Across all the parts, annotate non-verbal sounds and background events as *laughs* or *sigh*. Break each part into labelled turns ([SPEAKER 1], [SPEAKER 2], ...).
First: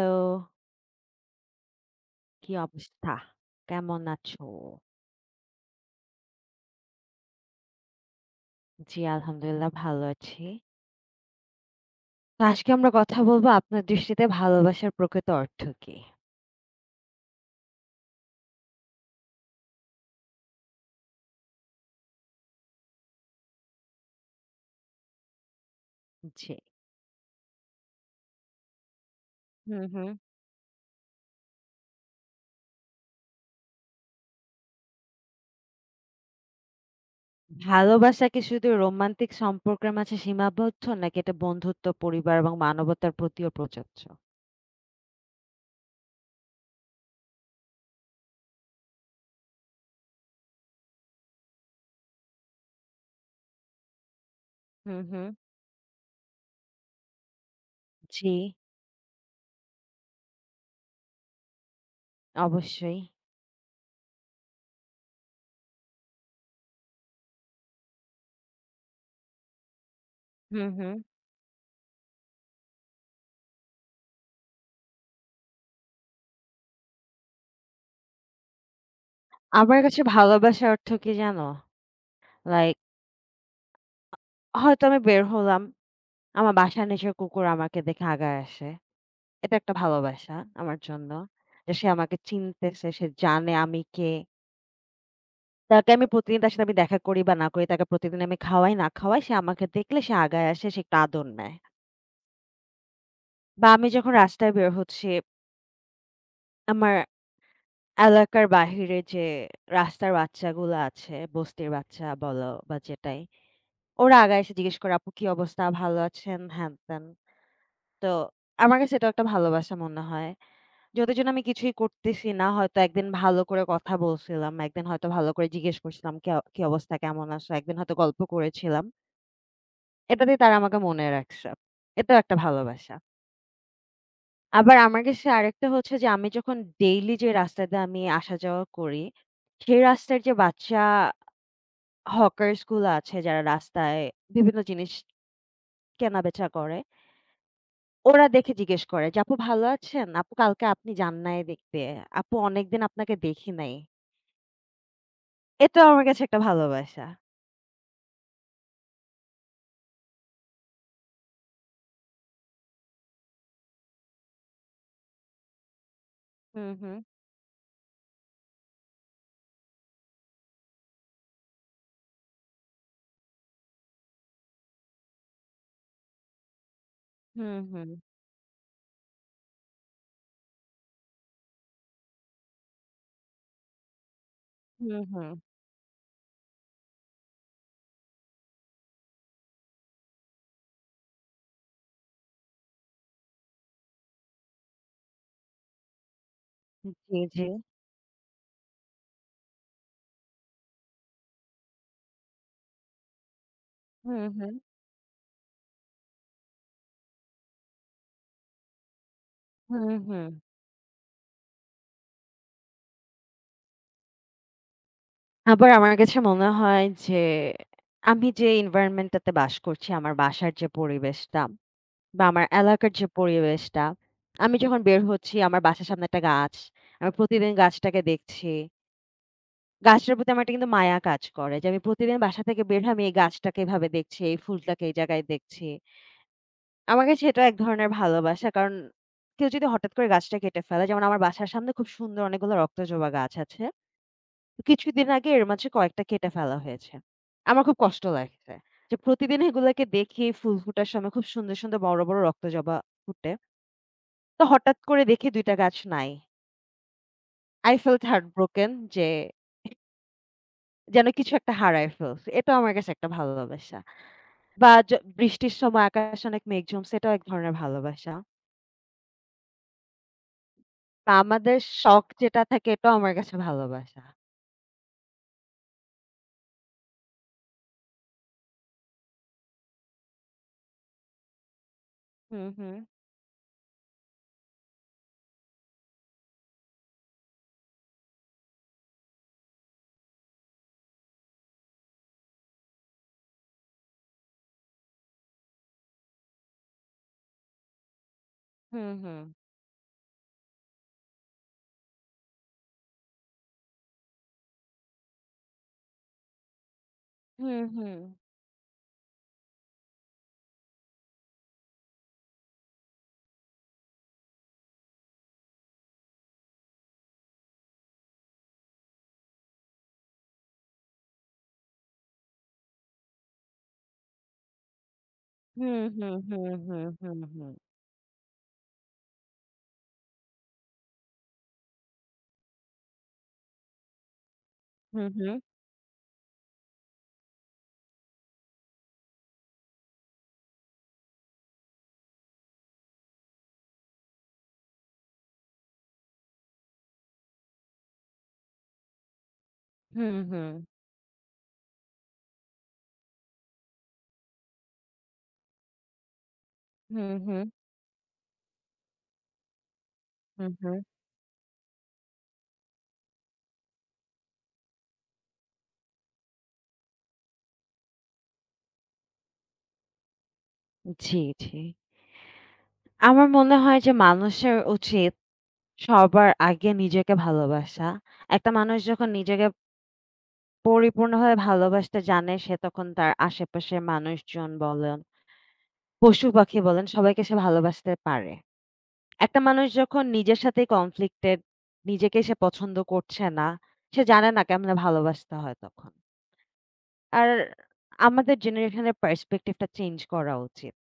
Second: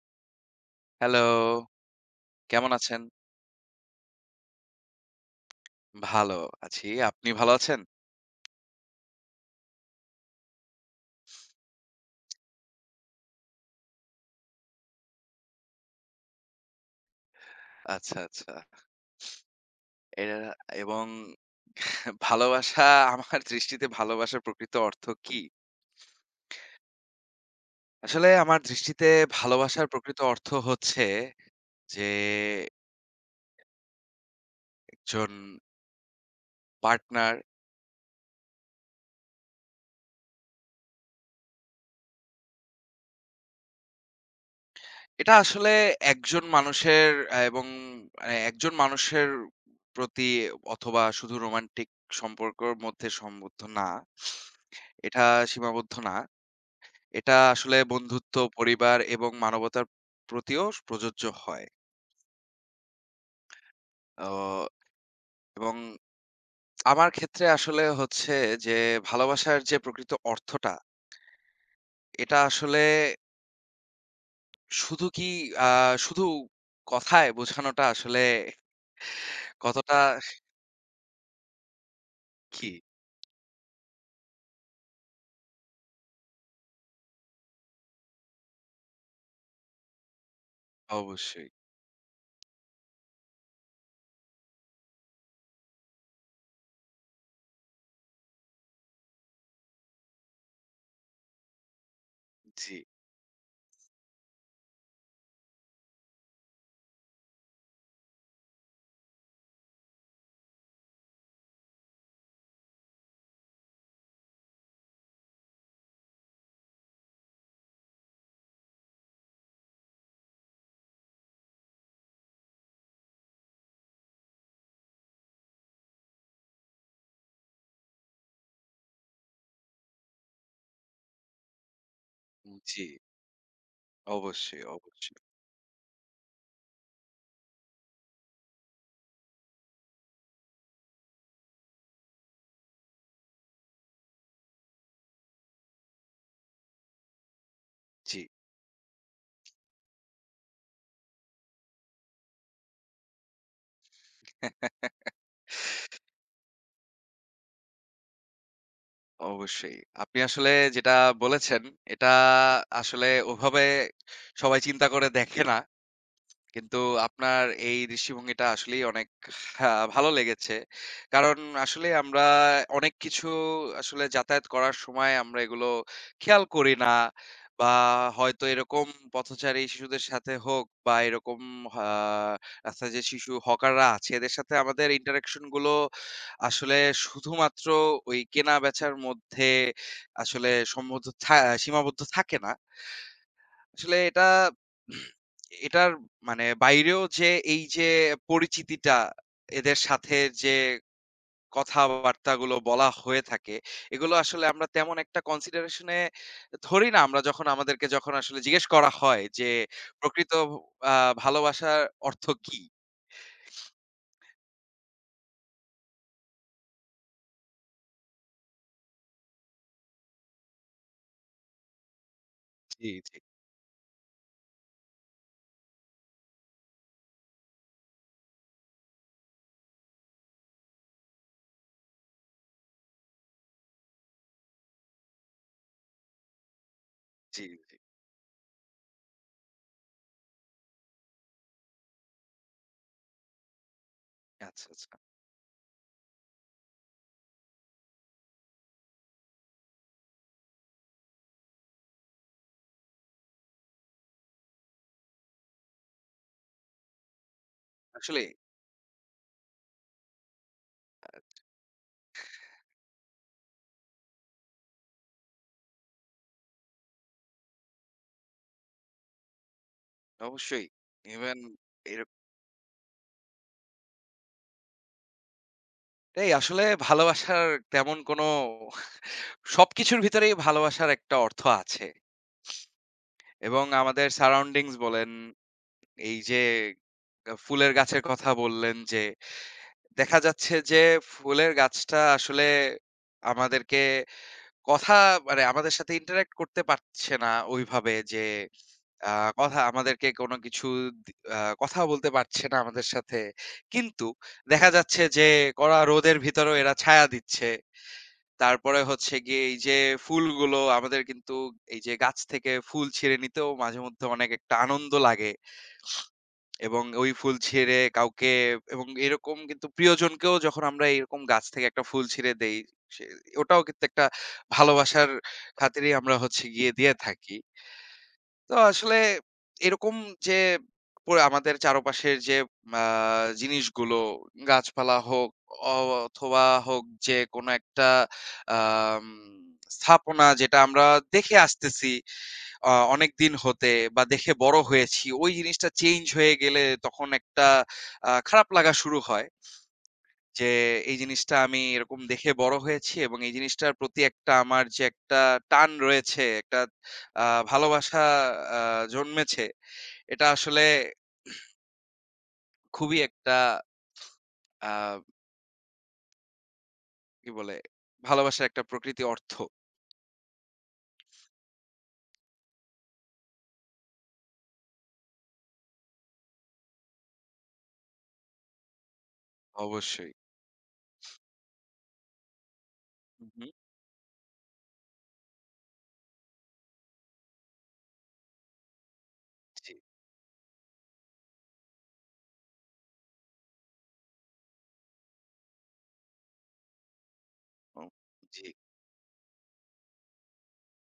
[SPEAKER 1] তো
[SPEAKER 2] হ্যালো,
[SPEAKER 1] কি
[SPEAKER 2] কেমন আছেন?
[SPEAKER 1] অবস্থা? কেমন আছো?
[SPEAKER 2] ভালো আছি। আপনি ভালো আছেন?
[SPEAKER 1] জি, আলহামদুলিল্লাহ ভালো আছি। তো আজকে আমরা কথা বলবো আপনার দৃষ্টিতে ভালোবাসার প্রকৃত অর্থ কি?
[SPEAKER 2] আচ্ছা, আচ্ছা। এর এবং ভালোবাসা আমার দৃষ্টিতে ভালোবাসার প্রকৃত অর্থ কি?
[SPEAKER 1] জি।
[SPEAKER 2] আসলে আমার দৃষ্টিতে
[SPEAKER 1] হুম,
[SPEAKER 2] ভালোবাসার
[SPEAKER 1] হুম।
[SPEAKER 2] প্রকৃত অর্থ হচ্ছে যে একজন পার্টনার
[SPEAKER 1] ভালোবাসা কি শুধু রোমান্টিক সম্পর্কের মাঝে সীমাবদ্ধ নাকি এটা বন্ধুত্ব, পরিবার এবং মানবতার প্রতিও প্রযোজ্য?
[SPEAKER 2] এটা আসলে একজন মানুষের এবং মানে একজন মানুষের প্রতি অথবা শুধু রোমান্টিক সম্পর্কর মধ্যে সম্বদ্ধ না।
[SPEAKER 1] হুম,
[SPEAKER 2] এটা
[SPEAKER 1] হুম।
[SPEAKER 2] সীমাবদ্ধ না। এটা আসলে
[SPEAKER 1] জি,
[SPEAKER 2] বন্ধুত্ব, পরিবার এবং মানবতার প্রতিও প্রযোজ্য হয়।
[SPEAKER 1] অবশ্যই।
[SPEAKER 2] অ এবং আমার ক্ষেত্রে আসলে হচ্ছে যে ভালোবাসার যে প্রকৃত
[SPEAKER 1] হুম,
[SPEAKER 2] অর্থটা,
[SPEAKER 1] হুম।
[SPEAKER 2] এটা আসলে শুধু কি আ শুধু কথায় বোঝানোটা আসলে
[SPEAKER 1] আমার
[SPEAKER 2] কতটা
[SPEAKER 1] কাছে ভালোবাসার অর্থ কি জানো?
[SPEAKER 2] কি
[SPEAKER 1] লাইক হয়তো আমি বের হলাম। আমার বাসায় নিজের কুকুর আমাকে দেখে আগায় আসে। এটা একটা ভালোবাসা আমার জন্য।
[SPEAKER 2] অবশ্যই।
[SPEAKER 1] যে সে আমাকে চিনতেছে, সে জানে আমি কে। তাকে আমি প্রতিদিন তার সাথে আমি দেখা করি বা না করি, তাকে প্রতিদিন আমি খাওয়াই না খাওয়াই, সে আমাকে দেখলে সে আগায় আসে, সে একটু আদর নেয়।
[SPEAKER 2] জি,
[SPEAKER 1] বা আমি যখন রাস্তায় বের হচ্ছি, আমার এলাকার বাহিরে যে রাস্তার বাচ্চাগুলো আছে, বস্তির বাচ্চা বলো বা যেটাই, ওরা আগায় এসে জিজ্ঞেস করে, "আপু কি অবস্থা? ভালো আছেন?" হ্যান-ত্যান। তো আমার কাছে এটাও একটা ভালোবাসা মনে হয়। যতই জন্য আমি কিছুই করতেছি না, হয়তো একদিন ভালো করে কথা বলছিলাম, একদিন হয়তো ভালো করে জিজ্ঞেস করছিলাম, "কি অবস্থা? কেমন আছো?" একদিন হয়তো গল্প করেছিলাম। এটাতেই তারা আমাকে মনে রাখছে। এটাও একটা
[SPEAKER 2] জি।
[SPEAKER 1] ভালোবাসা।
[SPEAKER 2] অবশ্যই,
[SPEAKER 1] আবার আমার
[SPEAKER 2] অবশ্যই।
[SPEAKER 1] কাছে আরেকটা হচ্ছে যে আমি যখন ডেইলি যে রাস্তা দিয়ে আমি আসা যাওয়া করি, সেই রাস্তার যে বাচ্চা হকার্স গুলো আছে যারা রাস্তায় বিভিন্ন জিনিস কেনাবেচা করে,
[SPEAKER 2] জি।
[SPEAKER 1] ওরা দেখে জিজ্ঞেস করে যে, "আপু ভালো আছেন? আপু কালকে আপনি যান নাই দেখতে। আপু অনেকদিন আপনাকে দেখি নাই।" এটা আমার কাছে একটা ভালোবাসা।
[SPEAKER 2] অবশ্যই। আপনি আসলে যেটা বলেছেন, এটা আসলে ওভাবে সবাই চিন্তা করে দেখে না।
[SPEAKER 1] হুম,
[SPEAKER 2] কিন্তু
[SPEAKER 1] হুম।
[SPEAKER 2] আপনার এই দৃষ্টিভঙ্গিটা আসলেই অনেক ভালো লেগেছে। কারণ আসলে আমরা অনেক কিছু আসলে যাতায়াত করার সময় আমরা এগুলো খেয়াল করি না
[SPEAKER 1] হুম,
[SPEAKER 2] বা
[SPEAKER 1] হুম।
[SPEAKER 2] হয়তো এরকম পথচারী শিশুদের সাথে হোক বা এরকম আহ, রাস্তায় যে শিশু হকাররা আছে এদের সাথে আমাদের
[SPEAKER 1] হুম, হুম।
[SPEAKER 2] ইন্টারাকশন গুলো আসলে শুধুমাত্র ওই কেনা বেচার মধ্যে আসলে সীমাবদ্ধ থাকে না আসলে এটা এটার মানে বাইরেও
[SPEAKER 1] জি,
[SPEAKER 2] যে
[SPEAKER 1] জি।
[SPEAKER 2] এই যে পরিচিতিটা এদের সাথে যে কথাবার্তাগুলো বলা হয়ে থাকে এগুলো
[SPEAKER 1] হুম,
[SPEAKER 2] আসলে
[SPEAKER 1] হুম।
[SPEAKER 2] আমরা তেমন একটা কনসিডারেশনে ধরি না আমরা যখন আমাদেরকে যখন আসলে জিজ্ঞেস করা হয় যে
[SPEAKER 1] হুম, হুম।
[SPEAKER 2] প্রকৃত ভালোবাসার অর্থ কি
[SPEAKER 1] আবার আমার কাছে মনে হয় যে আমি যে environment টাতে বাস করছি, আমার বাসার যে পরিবেশটা বা আমার
[SPEAKER 2] জি
[SPEAKER 1] এলাকার যে
[SPEAKER 2] জি
[SPEAKER 1] পরিবেশটা, আমি যখন বের হচ্ছি আমার বাসার সামনে একটা গাছ। আমি প্রতিদিন গাছটাকে দেখছি। গাছটার প্রতি আমার একটা কিন্তু মায়া কাজ করে যে আমি প্রতিদিন বাসা থেকে বের হয়ে আমি এই গাছটাকে এভাবে দেখছি, এই ফুলটাকে এই জায়গায় দেখছি। আমার কাছে এটা
[SPEAKER 2] জি
[SPEAKER 1] এক
[SPEAKER 2] জি
[SPEAKER 1] ধরনের ভালোবাসা। কারণ কেউ যদি হঠাৎ করে গাছটা কেটে ফেলে, যেমন আমার বাসার সামনে খুব সুন্দর অনেকগুলো রক্তজবা গাছ আছে।
[SPEAKER 2] আচ্ছা আচ্ছা
[SPEAKER 1] কিছুদিন আগে এর মাঝে কয়েকটা কেটে ফেলা হয়েছে। আমার খুব কষ্ট লাগছে। যে প্রতিদিন এগুলাকে দেখি ফুল ফোটার সময় খুব সুন্দর, সুন্দর বড়, বড় রক্তজবা ফুটে। তো হঠাৎ করে দেখি ২ টা গাছ নাই। I felt
[SPEAKER 2] আসলে
[SPEAKER 1] heartbroken যে যেন কিছু একটা হারায় ফেলছি। এটাও আমার কাছে একটা ভালোবাসা। বা য বৃষ্টির সময় আকাশে অনেক মেঘ জমছে, এটাও এক ধরনের ভালোবাসা।
[SPEAKER 2] অবশ্যই
[SPEAKER 1] তা
[SPEAKER 2] ইভেন
[SPEAKER 1] আমাদের শখ যেটা থাকে এটাও আমার কাছে ভালোবাসা।
[SPEAKER 2] এটাই আসলে ভালোবাসার তেমন কোনো সবকিছুর ভিতরেই ভালোবাসার একটা অর্থ আছে
[SPEAKER 1] হুম, হুম,
[SPEAKER 2] এবং আমাদের সারাউন্ডিংস বলেন, এই যে ফুলের গাছের কথা বললেন যে, দেখা যাচ্ছে যে ফুলের গাছটা আসলে আমাদেরকে কথা মানে আমাদের সাথে interact করতে পারছে না ওইভাবে যে
[SPEAKER 1] হুম,
[SPEAKER 2] আ
[SPEAKER 1] হুম,
[SPEAKER 2] কথা আমাদেরকে কোনো কিছু দি আ কথা বলতে পারছে না আমাদের সাথে। কিন্তু দেখা যাচ্ছে যে কড়া রোদের ভিতরেও এরা ছায়া দিচ্ছে।
[SPEAKER 1] হুম, হুম,
[SPEAKER 2] তারপরে হচ্ছে গিয়ে এই যে ফুলগুলো আমাদের কিন্তু এই যে গাছ থেকে ফুল ছিঁড়ে নিতেও মাঝেমধ্যে অনেক একটা আনন্দ লাগে। এবং ওই ফুল ছিঁড়ে কাউকে এবং এরকম কিন্তু প্রিয়জনকেও যখন আমরা এরকম গাছ থেকে একটা ফুল ছিঁড়ে দেই সে- ওটাও কিন্তু একটা ভালোবাসার
[SPEAKER 1] হুম,
[SPEAKER 2] খাতিরেই
[SPEAKER 1] হুম,
[SPEAKER 2] আমরা হচ্ছে
[SPEAKER 1] হুম,
[SPEAKER 2] গিয়ে দিয়ে
[SPEAKER 1] হুম,
[SPEAKER 2] থাকি
[SPEAKER 1] হুম,
[SPEAKER 2] তো আসলে এরকম যে পুরো আমাদের চারপাশের যে জিনিসগুলো গাছপালা
[SPEAKER 1] হুম, হুম,
[SPEAKER 2] হোক অথবা হোক যে কোনো একটা আহ স্থাপনা যেটা আমরা দেখে আসতেছি অনেকদিন হতে বা দেখে বড় হয়েছি, ওই জিনিসটা চেঞ্জ হয়ে গেলে তখন একটা খারাপ লাগা শুরু হয়।
[SPEAKER 1] হুম, হুম,
[SPEAKER 2] যে
[SPEAKER 1] হুম,
[SPEAKER 2] এই জিনিসটা আমি এরকম দেখে বড় হয়েছি এবং এই জিনিসটার প্রতি একটা আমার যে একটা টান রয়েছে, একটা
[SPEAKER 1] হুম,
[SPEAKER 2] আ
[SPEAKER 1] হুম,
[SPEAKER 2] ভালোবাসা আ জন্মেছে, এটা
[SPEAKER 1] হুম,
[SPEAKER 2] আসলে
[SPEAKER 1] হুম।
[SPEAKER 2] খুবই একটা আ কি বলে? ভালোবাসার একটা প্রকৃতি অর্থ।
[SPEAKER 1] জি, জি। আমার মনে হয় যে মানুষের উচিত সবার আগে নিজেকে ভালোবাসা। একটা মানুষ যখন নিজেকে
[SPEAKER 2] অবশ্যই।
[SPEAKER 1] পরিপূর্ণভাবে ভালোবাসতে জানে সে তখন তার
[SPEAKER 2] হু, হু।
[SPEAKER 1] আশেপাশের মানুষজন বলেন, পশু-পাখি বলেন সবাইকে সে ভালোবাসতে পারে। একটা মানুষ
[SPEAKER 2] জি।
[SPEAKER 1] যখন নিজের সাথে কনফ্লিক্টেড, নিজেকে সে পছন্দ করছে না, সে জানে না কেমনে ভালোবাসতে হয় তখন। আর
[SPEAKER 2] ও
[SPEAKER 1] আমাদের
[SPEAKER 2] জি।
[SPEAKER 1] জেনারেশনের পার্সপেক্টিভটা চেঞ্জ করা উচিত।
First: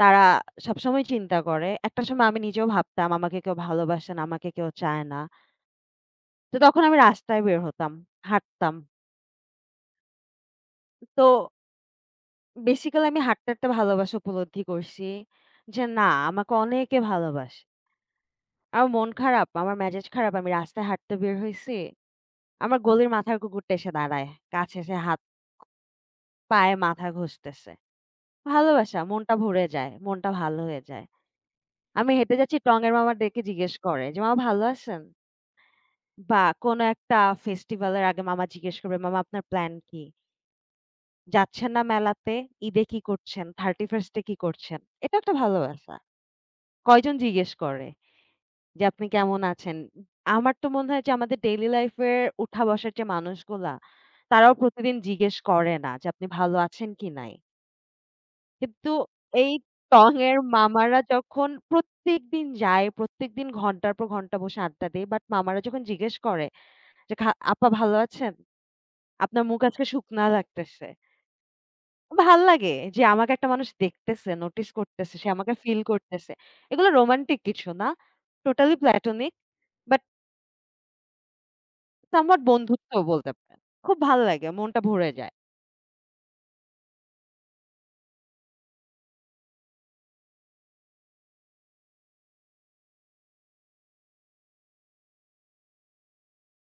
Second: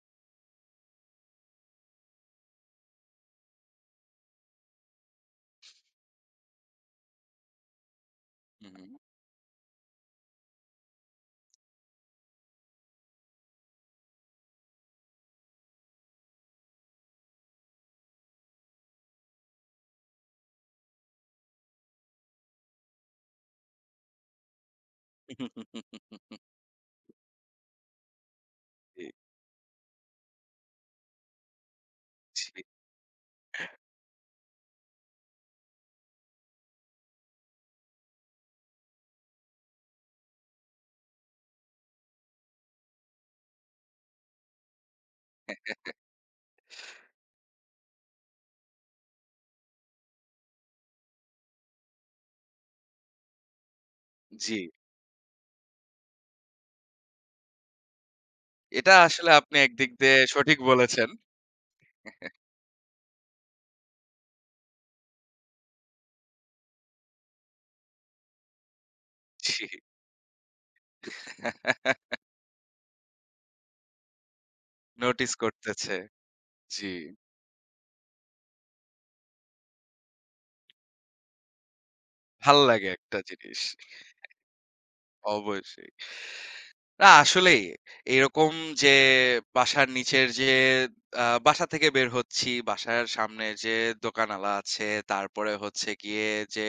[SPEAKER 1] তারা সবসময় চিন্তা করে, একটা সময় আমি নিজেও ভাবতাম আমাকে কেউ ভালোবাসে না, আমাকে কেউ চায় না। তো তখন আমি রাস্তায় বের হতাম,
[SPEAKER 2] হু,
[SPEAKER 1] হাঁটতাম।
[SPEAKER 2] হু।
[SPEAKER 1] তো বেসিক্যালি আমি হাঁটতে, হাঁটতে ভালোবাসা উপলব্ধি করছি যে না আমাকে অনেকে ভালোবাসে। আমার মন খারাপ, আমার মেজাজ খারাপ, আমি রাস্তায় হাঁটতে বের হইছি আমার গলির মাথার কুকুরটা এসে দাঁড়ায়। কাছে এসে হাত,
[SPEAKER 2] জি, *laughs*
[SPEAKER 1] পায়ে মাথা ঘষতেছে। ভালোবাসা, মনটা ভরে যায়। মনটা ভালো হয়ে যায়। আমি হেঁটে
[SPEAKER 2] জি,
[SPEAKER 1] যাচ্ছি, টঙের মামা ডেকে জিজ্ঞেস করে যে, "মামা ভালো আছেন?" বা কোনো একটা ফেস্টিভাল এর আগে মামা জিজ্ঞেস করবে, "মামা আপনার প্ল্যান কি? যাচ্ছেন না মেলাতে? ঈদে কি করছেন? 31st এ কি করছেন?" এটা একটা ভালোবাসা। কয়জন জিজ্ঞেস করে যে, "আপনি কেমন আছেন?" আমার তো মনে হয় যে আমাদের ডেইলি লাইফ এর উঠা বসার যে মানুষগুলা, তারাও
[SPEAKER 2] জি।
[SPEAKER 1] প্রতিদিন জিজ্ঞেস করে না যে, "আপনি ভালো আছেন কি নাই?" কিন্তু
[SPEAKER 2] এটা আসলে
[SPEAKER 1] এই
[SPEAKER 2] আপনি একদিক
[SPEAKER 1] টং
[SPEAKER 2] দিয়ে
[SPEAKER 1] এর
[SPEAKER 2] সঠিক
[SPEAKER 1] মামারা
[SPEAKER 2] বলেছেন।
[SPEAKER 1] যখন প্রত্যেকদিন যায়, প্রত্যেকদিন ঘন্টার পর ঘন্টা বসে আড্ডা দেয়। বাট মামারা যখন জিজ্ঞেস করে যে, "খা আপা ভালো আছেন? আপনার মুখ
[SPEAKER 2] জি।
[SPEAKER 1] আজকে শুকনা লাগতেছে।" ভাল লাগে যে আমাকে একটা মানুষ দেখতেছে, নোটিস করতেছে, সে
[SPEAKER 2] নোটিস
[SPEAKER 1] আমাকে ফিল
[SPEAKER 2] করতেছে।
[SPEAKER 1] করতেছে। এগুলো
[SPEAKER 2] জি।
[SPEAKER 1] রোমান্টিক কিছু না। টোটালি প্ল্যাটনিক বাট সামহাট
[SPEAKER 2] ভাল লাগে
[SPEAKER 1] বন্ধুত্ব
[SPEAKER 2] একটা
[SPEAKER 1] বলতে পারেন।
[SPEAKER 2] জিনিস।
[SPEAKER 1] খুব ভাল লাগে, মনটা ভরে যায়।
[SPEAKER 2] অবশ্যই। না আসলেই। এরকম যে বাসার নিচের যে বাসা থেকে বের হচ্ছি, বাসার সামনে যে দোকানআলা আছে, তারপরে হচ্ছে গিয়ে যে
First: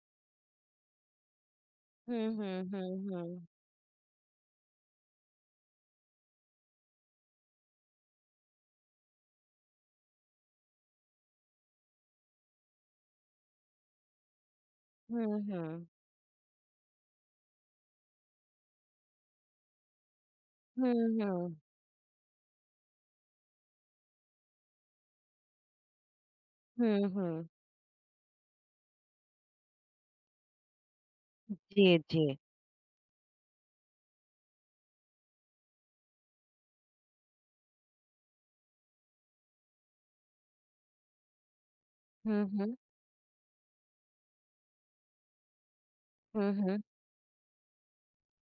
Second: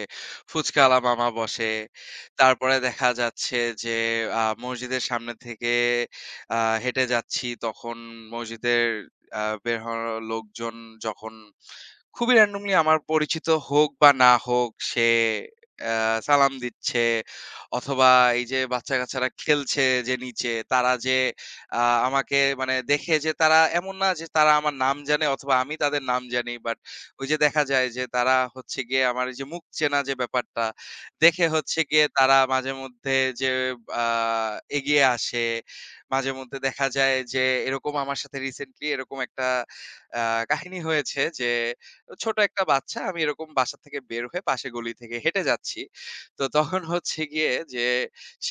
[SPEAKER 2] ফুচকাওয়ালা মামা বসে।
[SPEAKER 1] হুম, হুম,
[SPEAKER 2] তারপরে
[SPEAKER 1] হুম,
[SPEAKER 2] দেখা
[SPEAKER 1] হুম।
[SPEAKER 2] যাচ্ছে যে মসজিদের সামনে থেকে আ হেঁটে যাচ্ছি, তখন মসজিদের বের হওয়া লোকজন যখন খুবই randomly আমার পরিচিত হোক বা না হোক সে
[SPEAKER 1] হুম, হুম।
[SPEAKER 2] আ সালাম দিচ্ছে অথবা এই যে বাচ্চা-কাচ্চারা খেলছে যে নিচে তারা
[SPEAKER 1] হুম,
[SPEAKER 2] যে
[SPEAKER 1] হুম।
[SPEAKER 2] আ আমাকে মানে দেখে যে তারা এমন না যে তারা আমার নাম জানে অথবা আমি তাদের নাম জানি। বাট
[SPEAKER 1] হুম,
[SPEAKER 2] ওই যে
[SPEAKER 1] হুম।
[SPEAKER 2] দেখা যায় যে তারা হচ্ছে গিয়ে আমার এই যে মুখ চেনা যে ব্যাপারটা দেখে হচ্ছে
[SPEAKER 1] জি,
[SPEAKER 2] গিয়ে
[SPEAKER 1] জি।
[SPEAKER 2] তারা মাঝেমধ্যে যে আ এগিয়ে আসে। মাঝেমধ্যে দেখা যায় যে এরকম আমার সাথে রিসেন্টলি এরকম একটা আ কাহিনী হয়েছে যে ছোট
[SPEAKER 1] হুম,
[SPEAKER 2] একটা
[SPEAKER 1] হুম।
[SPEAKER 2] বাচ্চা আমি এরকম বাসা থেকে বের হয়ে পাশে গলি থেকে হেঁটে যাচ্ছি। তো
[SPEAKER 1] হুম, হুম।
[SPEAKER 2] তখন হচ্ছে গিয়ে যে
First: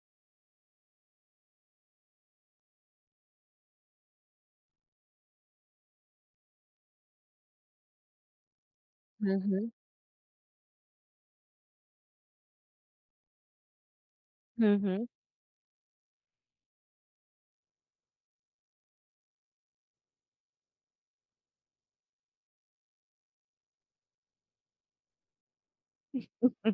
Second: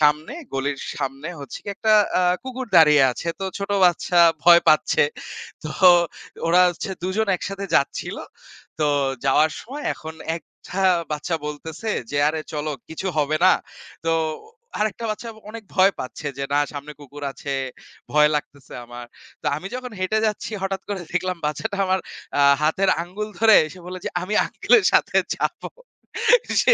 [SPEAKER 2] সামনে গলির সামনে হচ্ছে গিয়ে একটা কুকুর দাঁড়িয়ে আছে। তো ছোট বাচ্চা ভয় পাচ্ছে। তো ওরা হচ্ছে ২ জন একসাথে যাচ্ছিল। তো
[SPEAKER 1] হুম,
[SPEAKER 2] যাওয়ার
[SPEAKER 1] হুম।
[SPEAKER 2] সময় এখন একটা বাচ্চা বলতেছে যে, "আরে চলো কিছু হবে না।" তো
[SPEAKER 1] হুম, হুম।
[SPEAKER 2] আরেকটা বাচ্চা অনেক ভয় পাচ্ছে যে, "না সামনে কুকুর আছে, ভয় লাগতেছে আমার।" তো আমি যখন হেঁটে যাচ্ছি হঠাৎ করে দেখলাম বাচ্চাটা আমার হাতের আঙ্গুল ধরে সে বলল যে, "আমি আঙ্কেলের সাথে যাবো।" সে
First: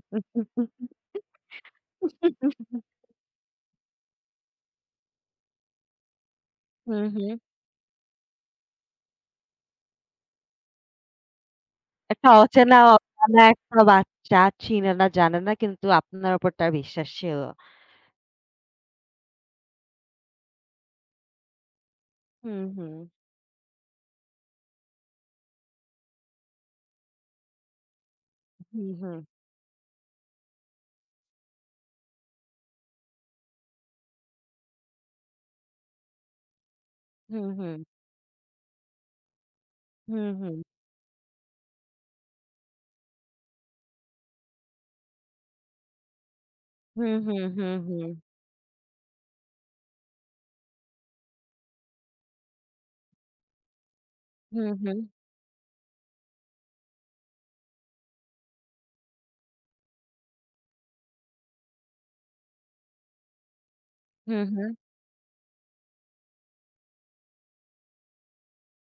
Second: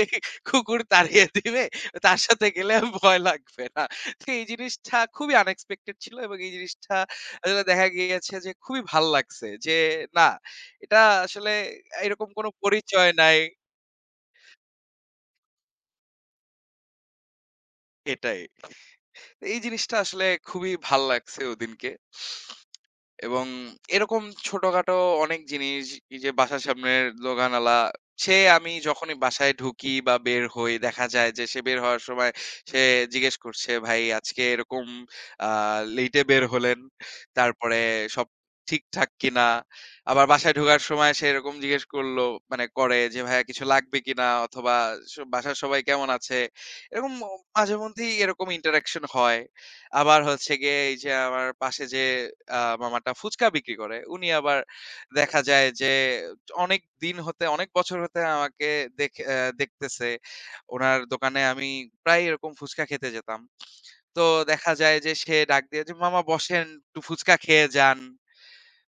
[SPEAKER 2] কুকুর তাড়িয়ে দিবে।
[SPEAKER 1] হুম,
[SPEAKER 2] তার সাথে
[SPEAKER 1] হুম।
[SPEAKER 2] গেলে আর
[SPEAKER 1] *laughs*
[SPEAKER 2] ভয় লাগবে না। তো এই জিনিসটা খুবই আনএক্সপেক্টেড ছিল এবং এই জিনিসটা আসলে দেখা গিয়েছে যে খুবই ভাল লাগছে। যে না, এটা আসলে এরকম
[SPEAKER 1] একটা
[SPEAKER 2] কোনো
[SPEAKER 1] অচেনা,
[SPEAKER 2] পরিচয় নাই
[SPEAKER 1] অজানা একটা বাচ্চা চিনে না, জানে না কিন্তু আপনার উপর তার বিশ্বাস ছিল।
[SPEAKER 2] এটাই। তো এই জিনিসটা আসলে খুবই ভাল লাগছে ওদিনকে।
[SPEAKER 1] হুম, হুম।
[SPEAKER 2] এবং এরকম ছোটখাটো অনেক জিনিস এই যে বাসার সামনের দোকানওয়ালা সে আমি
[SPEAKER 1] হুম,
[SPEAKER 2] যখনই
[SPEAKER 1] হুম।
[SPEAKER 2] বাসায় ঢুকি বা বের হই দেখা যায় যে সে বের হওয়ার সময় সে জিজ্ঞেস করছে ভাই আজকে এরকম লেটে বের হলেন
[SPEAKER 1] হুম,
[SPEAKER 2] তারপরে
[SPEAKER 1] হুম।
[SPEAKER 2] সব ঠিকঠাক কিনা আবার
[SPEAKER 1] হুম,
[SPEAKER 2] বাসায়
[SPEAKER 1] হুম।
[SPEAKER 2] ঢোকার সময় সে এরকম জিজ্ঞেস করলো মানে করে যে ভাইয়া কিছু লাগবে কিনা অথবা বাসার সবাই কেমন আছে এরকম
[SPEAKER 1] হুম, হুম,
[SPEAKER 2] মাঝে
[SPEAKER 1] হুম, হুম।
[SPEAKER 2] মধ্যেই এরকম ইন্টারাকশন হয় আবার হচ্ছে গিয়ে এই যে আমার পাশে যে আ মামাটা ফুচকা বিক্রি করে, উনি আবার
[SPEAKER 1] হুম, হুম।
[SPEAKER 2] দেখা যায় যে অনেক দিন হতে অনেক বছর হতে আমাকে দেখে দেখতেছে। উনার দোকানে আমি প্রায়ই এরকম ফুচকা খেতে যেতাম। তো
[SPEAKER 1] হুম, হুম।
[SPEAKER 2] দেখা যায় যে সে ডাক দিয়ে যে, "মামা বসেন, একটু ফুচকা খেয়ে যান।"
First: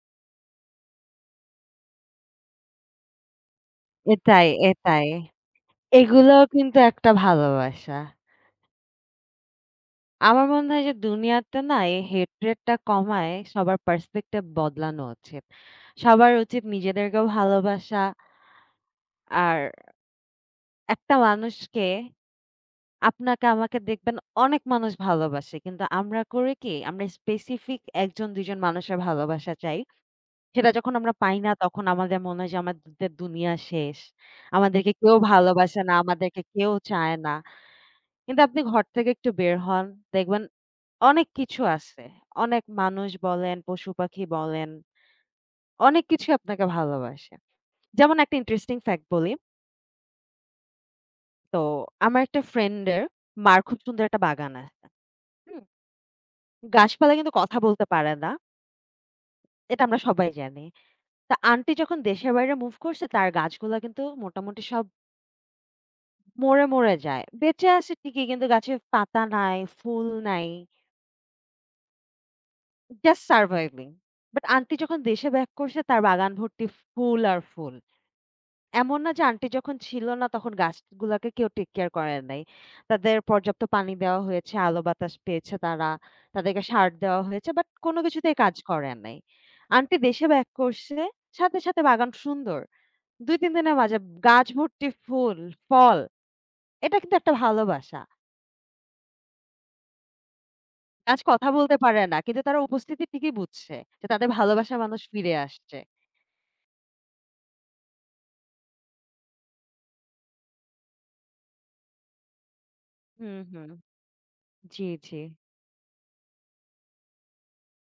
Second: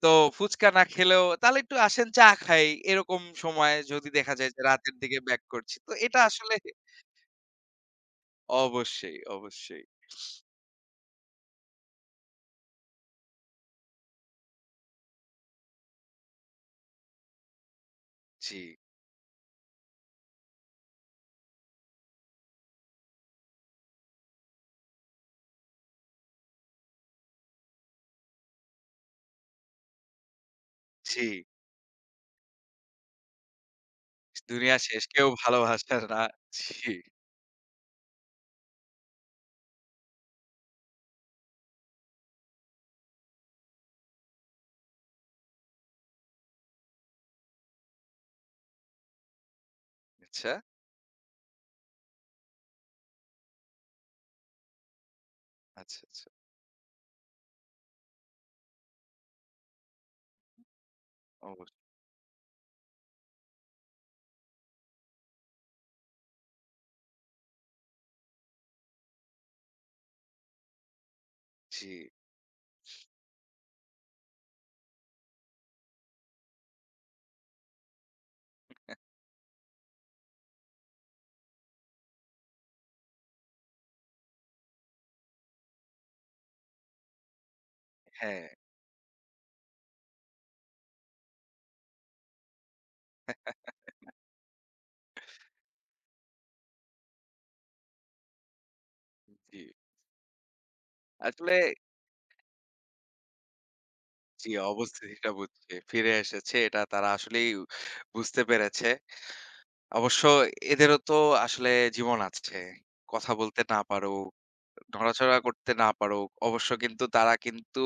[SPEAKER 2] তো ফুচকা না খেলেও, "তাহলে একটু আসেন চা খাই।" এরকম সময় যদি দেখা
[SPEAKER 1] এটাই,
[SPEAKER 2] যায় যে রাতের
[SPEAKER 1] এটাই।
[SPEAKER 2] দিকে ব্যাক করছি। তো এটা
[SPEAKER 1] এগুলোও
[SPEAKER 2] আসলে
[SPEAKER 1] কিন্তু একটা ভালোবাসা।
[SPEAKER 2] অবশ্যই, অবশ্যই।
[SPEAKER 1] আমার মনে হয় যে দুনিয়াতে না এই হেট্রেড টা কমায় সবার পার্সপেক্টিভ বদলানো উচিত। সবার উচিত নিজেদেরকেও ভালোবাসা
[SPEAKER 2] জি,
[SPEAKER 1] আর একটা মানুষকে আপনাকে আমাকে দেখবেন অনেক মানুষ ভালোবাসে। কিন্তু আমরা করি কি? আমরা স্পেসিফিক ১ জন ২ জন মানুষের ভালোবাসা চাই। সেটা যখন আমরা
[SPEAKER 2] জি।
[SPEAKER 1] পাই না তখন আমাদের মনে হয় যে আমাদের দুনিয়া শেষ।
[SPEAKER 2] দুনিয়া
[SPEAKER 1] আমাদেরকে
[SPEAKER 2] শেষ।
[SPEAKER 1] কেউ
[SPEAKER 2] কেউ
[SPEAKER 1] ভালোবাসে না,
[SPEAKER 2] ভালোবাসে না।
[SPEAKER 1] আমাদেরকে কেউ
[SPEAKER 2] জি।
[SPEAKER 1] চায় না। কিন্তু আপনি ঘর থেকে একটু বের হন, দেখবেন অনেক কিছু আছে। অনেক মানুষ বলেন, পশু-পাখি বলেন, অনেক কিছুই আপনাকে ভালোবাসে। যেমন একটা ইন্টারেস্টিং ফ্যাক্ট বলি।
[SPEAKER 2] আচ্ছা,
[SPEAKER 1] তো আমার একটা ফ্রেন্ড এর মা'র খুব সুন্দর একটা বাগান আছে। হুম?
[SPEAKER 2] আচ্ছা, আচ্ছা।
[SPEAKER 1] গাছপালা কিন্তু কথা বলতে পারে না। এটা আমরা সবাই জানি। তা আন্টি
[SPEAKER 2] অবশ্যই।
[SPEAKER 1] যখন দেশের বাইরে মুভ করছে তার গাছগুলা কিন্তু মোটামুটি সব মরে যায়। বেঁচে আছে ঠিকই কিন্তু গাছে পাতা নাই, ফুল নাই।
[SPEAKER 2] জি,
[SPEAKER 1] জাস্ট সারভাইভিং। বাট আন্টি যখন দেশে ব্যাক করছে তার বাগান ভর্তি ফুল আর ফুল। এমন না যে আন্টি যখন ছিল না তখন গাছগুলাকে কেউ টেক কেয়ার করে নাই। তাদের পর্যাপ্ত পানি দেওয়া হয়েছে, আলো বাতাস পেয়েছে তারা। তাদেরকে সার দেওয়া হয়েছে বাট কোন কিছুতেই
[SPEAKER 2] হ্যাঁ,
[SPEAKER 1] কাজ করে নাই। আন্টি দেশে ব্যাক করছে। সাথে বাগান সুন্দর। ২-৩ দিনের মাঝে গাছ ভর্তি ফুল, ফল। এটা কিন্তু একটা ভালোবাসা।
[SPEAKER 2] জি।
[SPEAKER 1] গাছ কথা
[SPEAKER 2] আসলে
[SPEAKER 1] বলতে পারে না। কিন্তু তারা উপস্থিতি ঠিকই বুঝছে যে তাদের
[SPEAKER 2] জি,
[SPEAKER 1] ভালোবাসার মানুষ
[SPEAKER 2] অবস্থিতিটা
[SPEAKER 1] ফিরে
[SPEAKER 2] বুঝছে।
[SPEAKER 1] আসছে।
[SPEAKER 2] ফিরে এসেছে এটা তারা আসলেই বুঝতে পেরেছে। অবশ্য এদেরও তো আসলে জীবন আছে। কথা
[SPEAKER 1] হুম,
[SPEAKER 2] বলতে
[SPEAKER 1] হুম।
[SPEAKER 2] না পারুক,
[SPEAKER 1] জি, জি।
[SPEAKER 2] নড়াচড়া করতে না পারুক, অবশ্য কিন্তু তারা কিন্তু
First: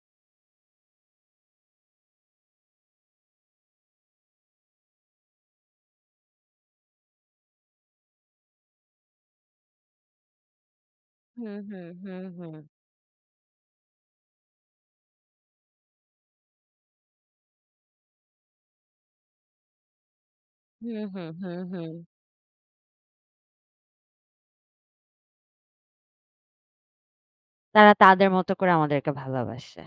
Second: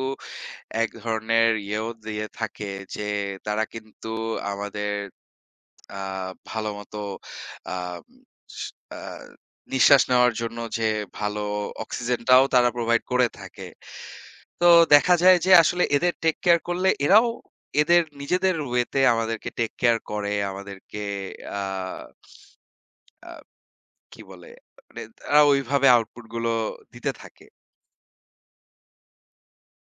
[SPEAKER 2] এক ধরনের ইয়েও দিয়ে থাকে যে, তারা কিন্তু আমাদের আ ভালোমতো আ স আ নিঃশ্বাস নেওয়ার জন্য যে ভালো
[SPEAKER 1] হুম, হুম, হুম,
[SPEAKER 2] অক্সিজেনটাও
[SPEAKER 1] হুম।
[SPEAKER 2] তারা প্রোভাইড করে থাকে। তো দেখা যায় যে আসলে এদের টেক কেয়ার করলে এরাও এদের নিজেদের ওয়েতে আমাদেরকে টেক কেয়ার করে,
[SPEAKER 1] হুম,
[SPEAKER 2] আমাদেরকে
[SPEAKER 1] হুম, হুম,
[SPEAKER 2] আ
[SPEAKER 1] হুম।
[SPEAKER 2] আ কি বলে? মানে তারা ওইভাবে আউটপুট গুলো দিতে থাকে।
[SPEAKER 1] তারা তাদের মতো করে আমাদেরকে ভালোবাসে।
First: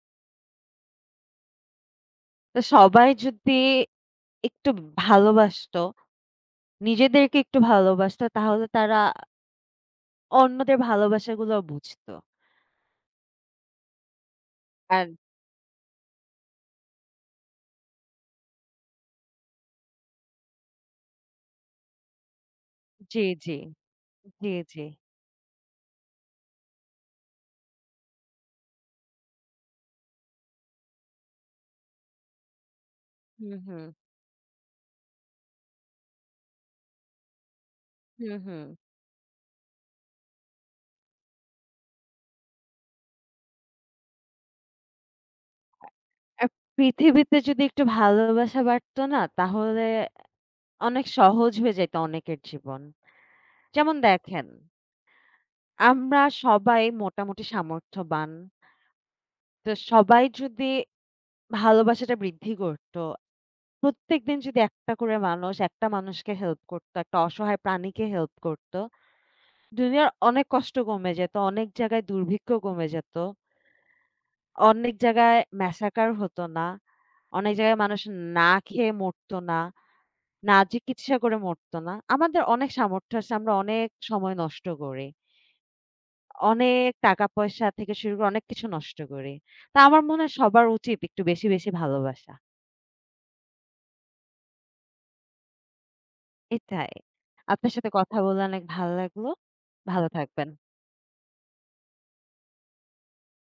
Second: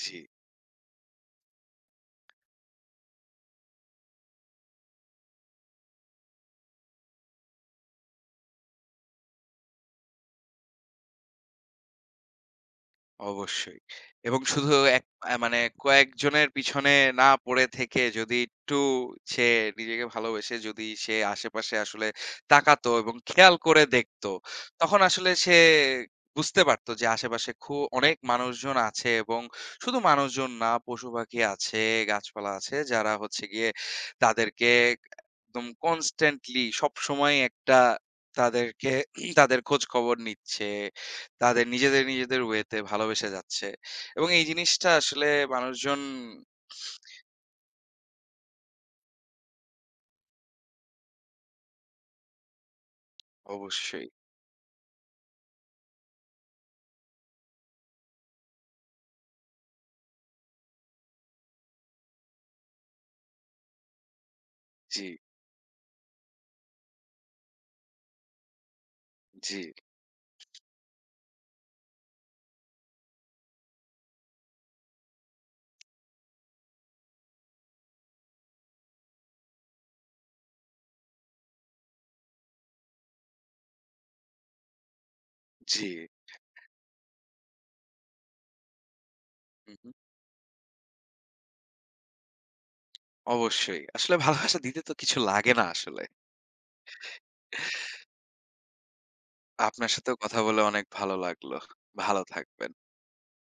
[SPEAKER 2] জি।
[SPEAKER 1] তো সবাই যদি একটু ভালোবাসতো, নিজেদেরকে একটু ভালোবাসতো তাহলে তারা অন্যদের ভালোবাসাগুলো বুঝতো।
[SPEAKER 2] অবশ্যই। এবং শুধু এক
[SPEAKER 1] আর
[SPEAKER 2] মানে কয়েকজনের পিছনে না পড়ে থেকে যদি একটু সে নিজেকে ভালোবেসে যদি সে আশেপাশে আসলে তাকাতো এবং
[SPEAKER 1] জি,
[SPEAKER 2] খেয়াল
[SPEAKER 1] জি,
[SPEAKER 2] করে দেখতো,
[SPEAKER 1] জি, জি।
[SPEAKER 2] তখন আসলে সে বুঝতে পারতো যে আশেপাশে অনেক মানুষজন আছে এবং শুধু মানুষজন না পশুপাখি আছে, গাছপালা আছে যারা হচ্ছে
[SPEAKER 1] হুম,
[SPEAKER 2] গিয়ে
[SPEAKER 1] হুম,
[SPEAKER 2] তাদেরকে একদম কনস্ট্যান্টলি সবসময় একটা
[SPEAKER 1] হুম, হুম।
[SPEAKER 2] তাদেরকে তাদের খোঁজখবর নিচ্ছে। তাদের নিজেদের, নিজেদের ওয়েতে ভালোবেসে যাচ্ছে এবং এই জিনিসটা আসলে মানুষজন
[SPEAKER 1] আর পৃথিবীতে যদি একটু ভালোবাসা বাড়তো না তাহলে অনেক সহজ হয়ে যেত অনেকের জীবন। যেমন
[SPEAKER 2] অবশ্যই।
[SPEAKER 1] দেখেন, আমরা সবাই মোটামুটি সামর্থ্যবান। তো সবাই যদি ভালোবাসাটা বৃদ্ধি করত প্রত্যেকদিন যদি একটা
[SPEAKER 2] জি,
[SPEAKER 1] করে মানুষ একটা মানুষকে হেল্প করতো, একটা অসহায় প্রাণীকে হেল্প করতো,
[SPEAKER 2] জি,
[SPEAKER 1] দুনিয়ার অনেক কষ্ট কমে যেত, অনেক জায়গায় দুর্ভিক্ষ কমে যেত, অনেক জায়গায় massacre হতো না, অনেক জায়গায় মানুষ না খেয়ে মরতো না, না চিকিৎসা করে মরতো না। আমাদের অনেক সামর্থ্য আছে, আমরা অনেক সময় নষ্ট করি।
[SPEAKER 2] জি।
[SPEAKER 1] অনেক টাকা-পয়সা থেকে শুরু করে অনেক কিছু নষ্ট করি।
[SPEAKER 2] হু,
[SPEAKER 1] তা
[SPEAKER 2] হু।
[SPEAKER 1] আমার মনে হয় সবার উচিত একটু বেশি ভালোবাসা।
[SPEAKER 2] অবশ্যই। আসলে ভালোবাসা দিতে তো কিছু লাগে না আসলে।
[SPEAKER 1] এটাই। আপনার সাথে কথা বলে অনেক ভালো লাগলো।
[SPEAKER 2] আপনার
[SPEAKER 1] ভালো
[SPEAKER 2] সাথেও কথা
[SPEAKER 1] থাকবেন।
[SPEAKER 2] বলে অনেক ভালো লাগলো। ভালো থাকবেন।